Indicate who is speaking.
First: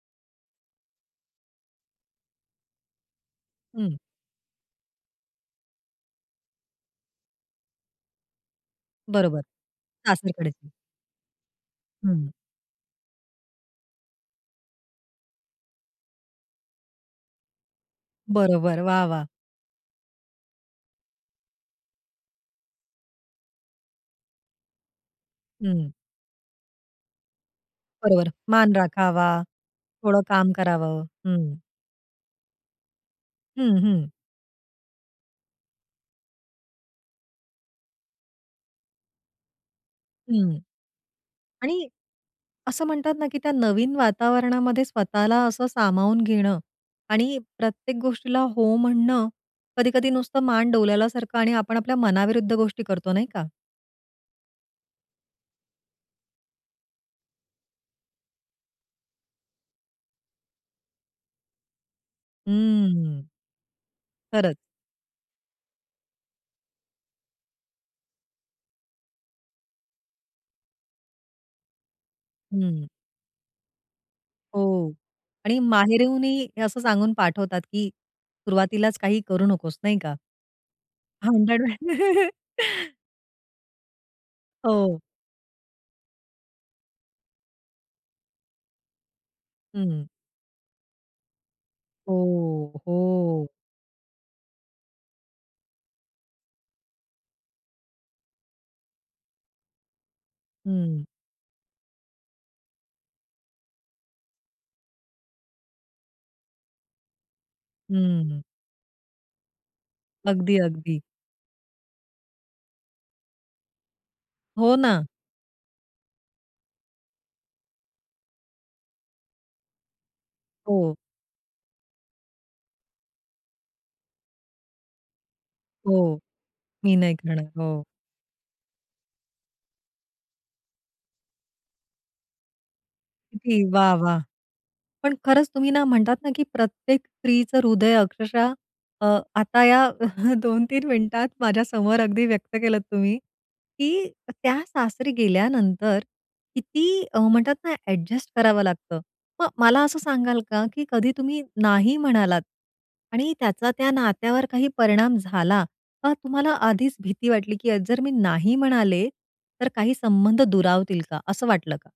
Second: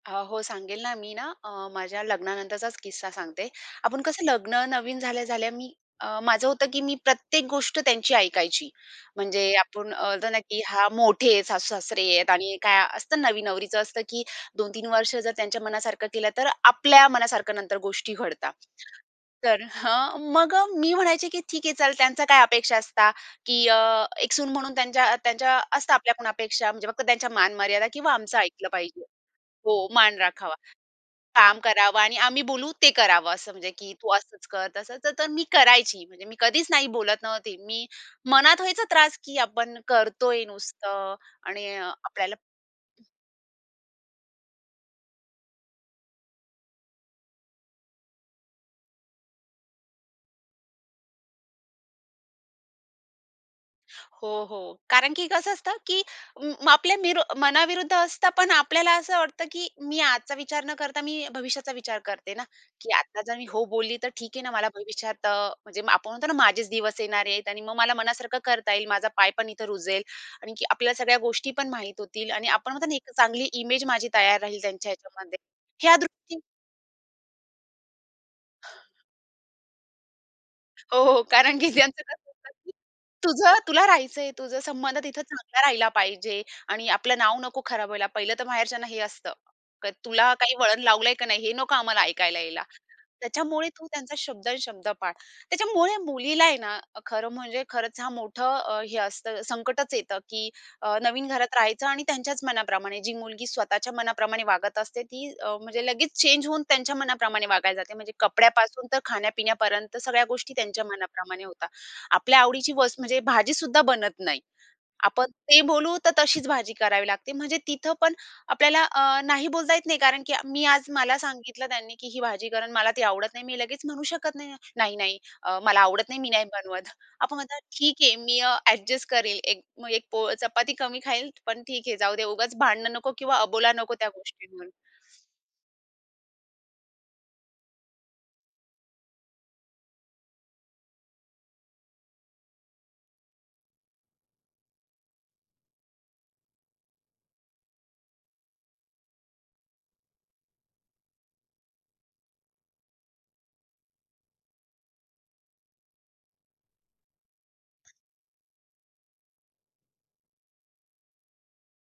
Speaker 1: अ, हो सांगेल ना. मी ना अ, माझ्या लग्नानंतरचाच किस्सा सांगते.
Speaker 2: हं.
Speaker 1: आपण कसं लग्न नवीन झाल्या-झाल्या मी अ, माझं होतं की मी प्रत्येक गोष्ट त्यांची ऐकायची. म्हणजे
Speaker 2: बरोबर.
Speaker 1: आपण बोलताना की
Speaker 2: सासरकडचे.
Speaker 1: "हां, मोठे आहेत, सासू-सासरे आहेत"
Speaker 2: हं.
Speaker 1: आणि काय असतं नवीन नवरीचं असतं की 2-3 वर्ष जर त्यांच्या मनासारखं केलं, तर आपल्या मनासारखं नंतर गोष्टी घडतात.
Speaker 2: बरोबर, वाह! वाह!
Speaker 1: तर हं मग मी म्हणायचे की "ठीक आहे चल, त्यांचा काय अपेक्षा असता की अ, एक सून म्हणून त्यांच्या त्यांच्या
Speaker 2: हं.
Speaker 1: असता आपल्या पण अपेक्षा म्हणजे फक्त त्यांच्या मान-मर्यादा किंवा
Speaker 2: बरोबर.
Speaker 1: आमचं ऐकलं
Speaker 2: मान
Speaker 1: पाहिजे."
Speaker 2: राखावा,
Speaker 1: हो, मान
Speaker 2: थोडं काम
Speaker 1: राखावा.
Speaker 2: करावं. हं.
Speaker 1: काम करावं आणि आम्ही बोलू ते करावं, असं म्हणजे
Speaker 2: हं,
Speaker 1: की तू
Speaker 2: हं.
Speaker 1: असंच कर, तसंच तर मी करायची. म्हणजे मी कधीच नाही बोलत नव्हती. मी मनात व्हायचा त्रास की आपण करतोय
Speaker 2: हं.
Speaker 1: नुसतं आणि
Speaker 2: आणि
Speaker 1: आपल्याला
Speaker 2: असं म्हणतात ना, की त्या नवीन वातावरणामध्ये स्वतःला असं सामावून घेणं आणि प्रत्येक गोष्टीला हो म्हणणं, कधी-कधी नुसतं मान डोलवल्यासारखं आणि आपण आपल्या मनाविरुद्ध गोष्टी करतो नाही का?
Speaker 1: हो, हो. कारण की कसं असतं की म आपल्या मीरो मनाविरुद्ध असतं. पण आपल्याला असं वाटतं, की मी आजचा विचार न करता मी भविष्याचा विचार करते ना, की "आता
Speaker 2: हम्म.
Speaker 1: जर मी हो बोलली तर ठीक आहे ना
Speaker 2: खरंच.
Speaker 1: मला भविष्यात" अ, म्हणजे आपण म्हणतो ना "माझेच दिवस येणारेत. आणि मग मला मनासारखं करता येईल. माझा पाय पण इथं रुजेल. आणखी आपल्याला सगळ्या गोष्टी पण माहित होतील" आणि आपण म्हणतो
Speaker 2: हं.
Speaker 1: ना, एक चांगली इमेज माझी तयार राहील त्यांच्या
Speaker 2: हो.
Speaker 1: ह्याच्यामध्ये.
Speaker 2: आणि
Speaker 1: ह्या
Speaker 2: माहेरूनही
Speaker 1: दृष्टीने
Speaker 2: हे असं सांगून पाठवतात की सुरुवातीलाच काही करू नकोस, नाही का?
Speaker 1: हो, हो, कारण
Speaker 2: भांडण
Speaker 1: की त्यांचं कसं
Speaker 2: वगैरे
Speaker 1: असतं की "तुझं तुला राहायचंय. तुझं संबंध
Speaker 2: हो.
Speaker 1: तिथं चांगला राहिला पाहिजे आणि आपलं नाव नको खराब व्हायला." पहिलं तर माहेरच्यांना हे असतं. क
Speaker 2: हं.
Speaker 1: "तुला काही वळण लावलंय की नाही, हे नको आम्हाला ऐकायला यायला.
Speaker 2: हो, हो.
Speaker 1: त्याच्यामुळे तू त्यांचा शब्द न शब्द पाळ." त्याच्यामुळे मुलीला आहे ना, खरं म्हणजे खरंच हा मोठं हे असतं, संकटच येतं की अ,
Speaker 2: हं.
Speaker 1: नवीन घरात राहायचं आणि त्यांच्याच मनाप्रमाणे. जी मुलगी स्वतःच्या मनाप्रमाणे वागत असते ती अ, म्हणजे लगेच चेंज होऊन त्यांच्या मनाप्रमाणे वागायला जाते, म्हणजे
Speaker 2: हम्म.
Speaker 1: कपड्यापासून तर खाण्या-पिण्यापर्यंत सगळ्या गोष्टी
Speaker 2: अगदी,
Speaker 1: त्यांच्या
Speaker 2: अगदी.
Speaker 1: मनाप्रमाणे होतात. आपल्या आवडीची वस्त म्हणजे भाजीसुद्धा बनत नाही.
Speaker 2: हो ना.
Speaker 1: आपण ते बोलू तर तशीच भाजी करावी लागते म्हणजे तिथं पण आपल्याला अ, "नाही" बोलता येत नाही कारण की मी आज
Speaker 2: हो.
Speaker 1: मला सांगितलं त्यांनी की ही भाजी कर अन मला ती आवडत नाही. मी लगेच म्हणू शकत नाही, "नाही, नाही, अ, मला
Speaker 2: हो.
Speaker 1: आवडत नाही, मी नाही बनवत."
Speaker 2: मी नाही
Speaker 1: आपण
Speaker 2: खाणार.
Speaker 1: म्हणतात,
Speaker 2: हो.
Speaker 1: "ठीक आहे, मी अ, एडजस्ट करेल. एक मग एक पोळ चपाती कमी खाईल. पण ठीक आहे, जाऊ दे, उगाच भांडणं नको किंवा
Speaker 2: किती
Speaker 1: अबोला नको
Speaker 2: वाह!
Speaker 1: त्या
Speaker 2: वाह!
Speaker 1: गोष्टींवरून."
Speaker 2: पण खरंच तुम्ही ना, म्हणतात ना की प्रत्येक स्त्रीचं हृदय अक्षरशः अ, आता या 2-3 मिनिटात माझ्या समोर अगदी व्यक्त केलत तुम्ही की त्या सासरी गेल्यानंतर किती अ, म्हणतात ना, एडजस्ट करावं लागतं. मग मला असं सांगाल का, की कधी तुम्ही नाही म्हणालात आणि त्याचा त्या नात्यावर काही परिणाम झाला? का तुम्हाला आधीच भीती वाटली की अ जर मी नाही म्हणाले तर काही संबंध दुरावतील का? असं वाटलं का?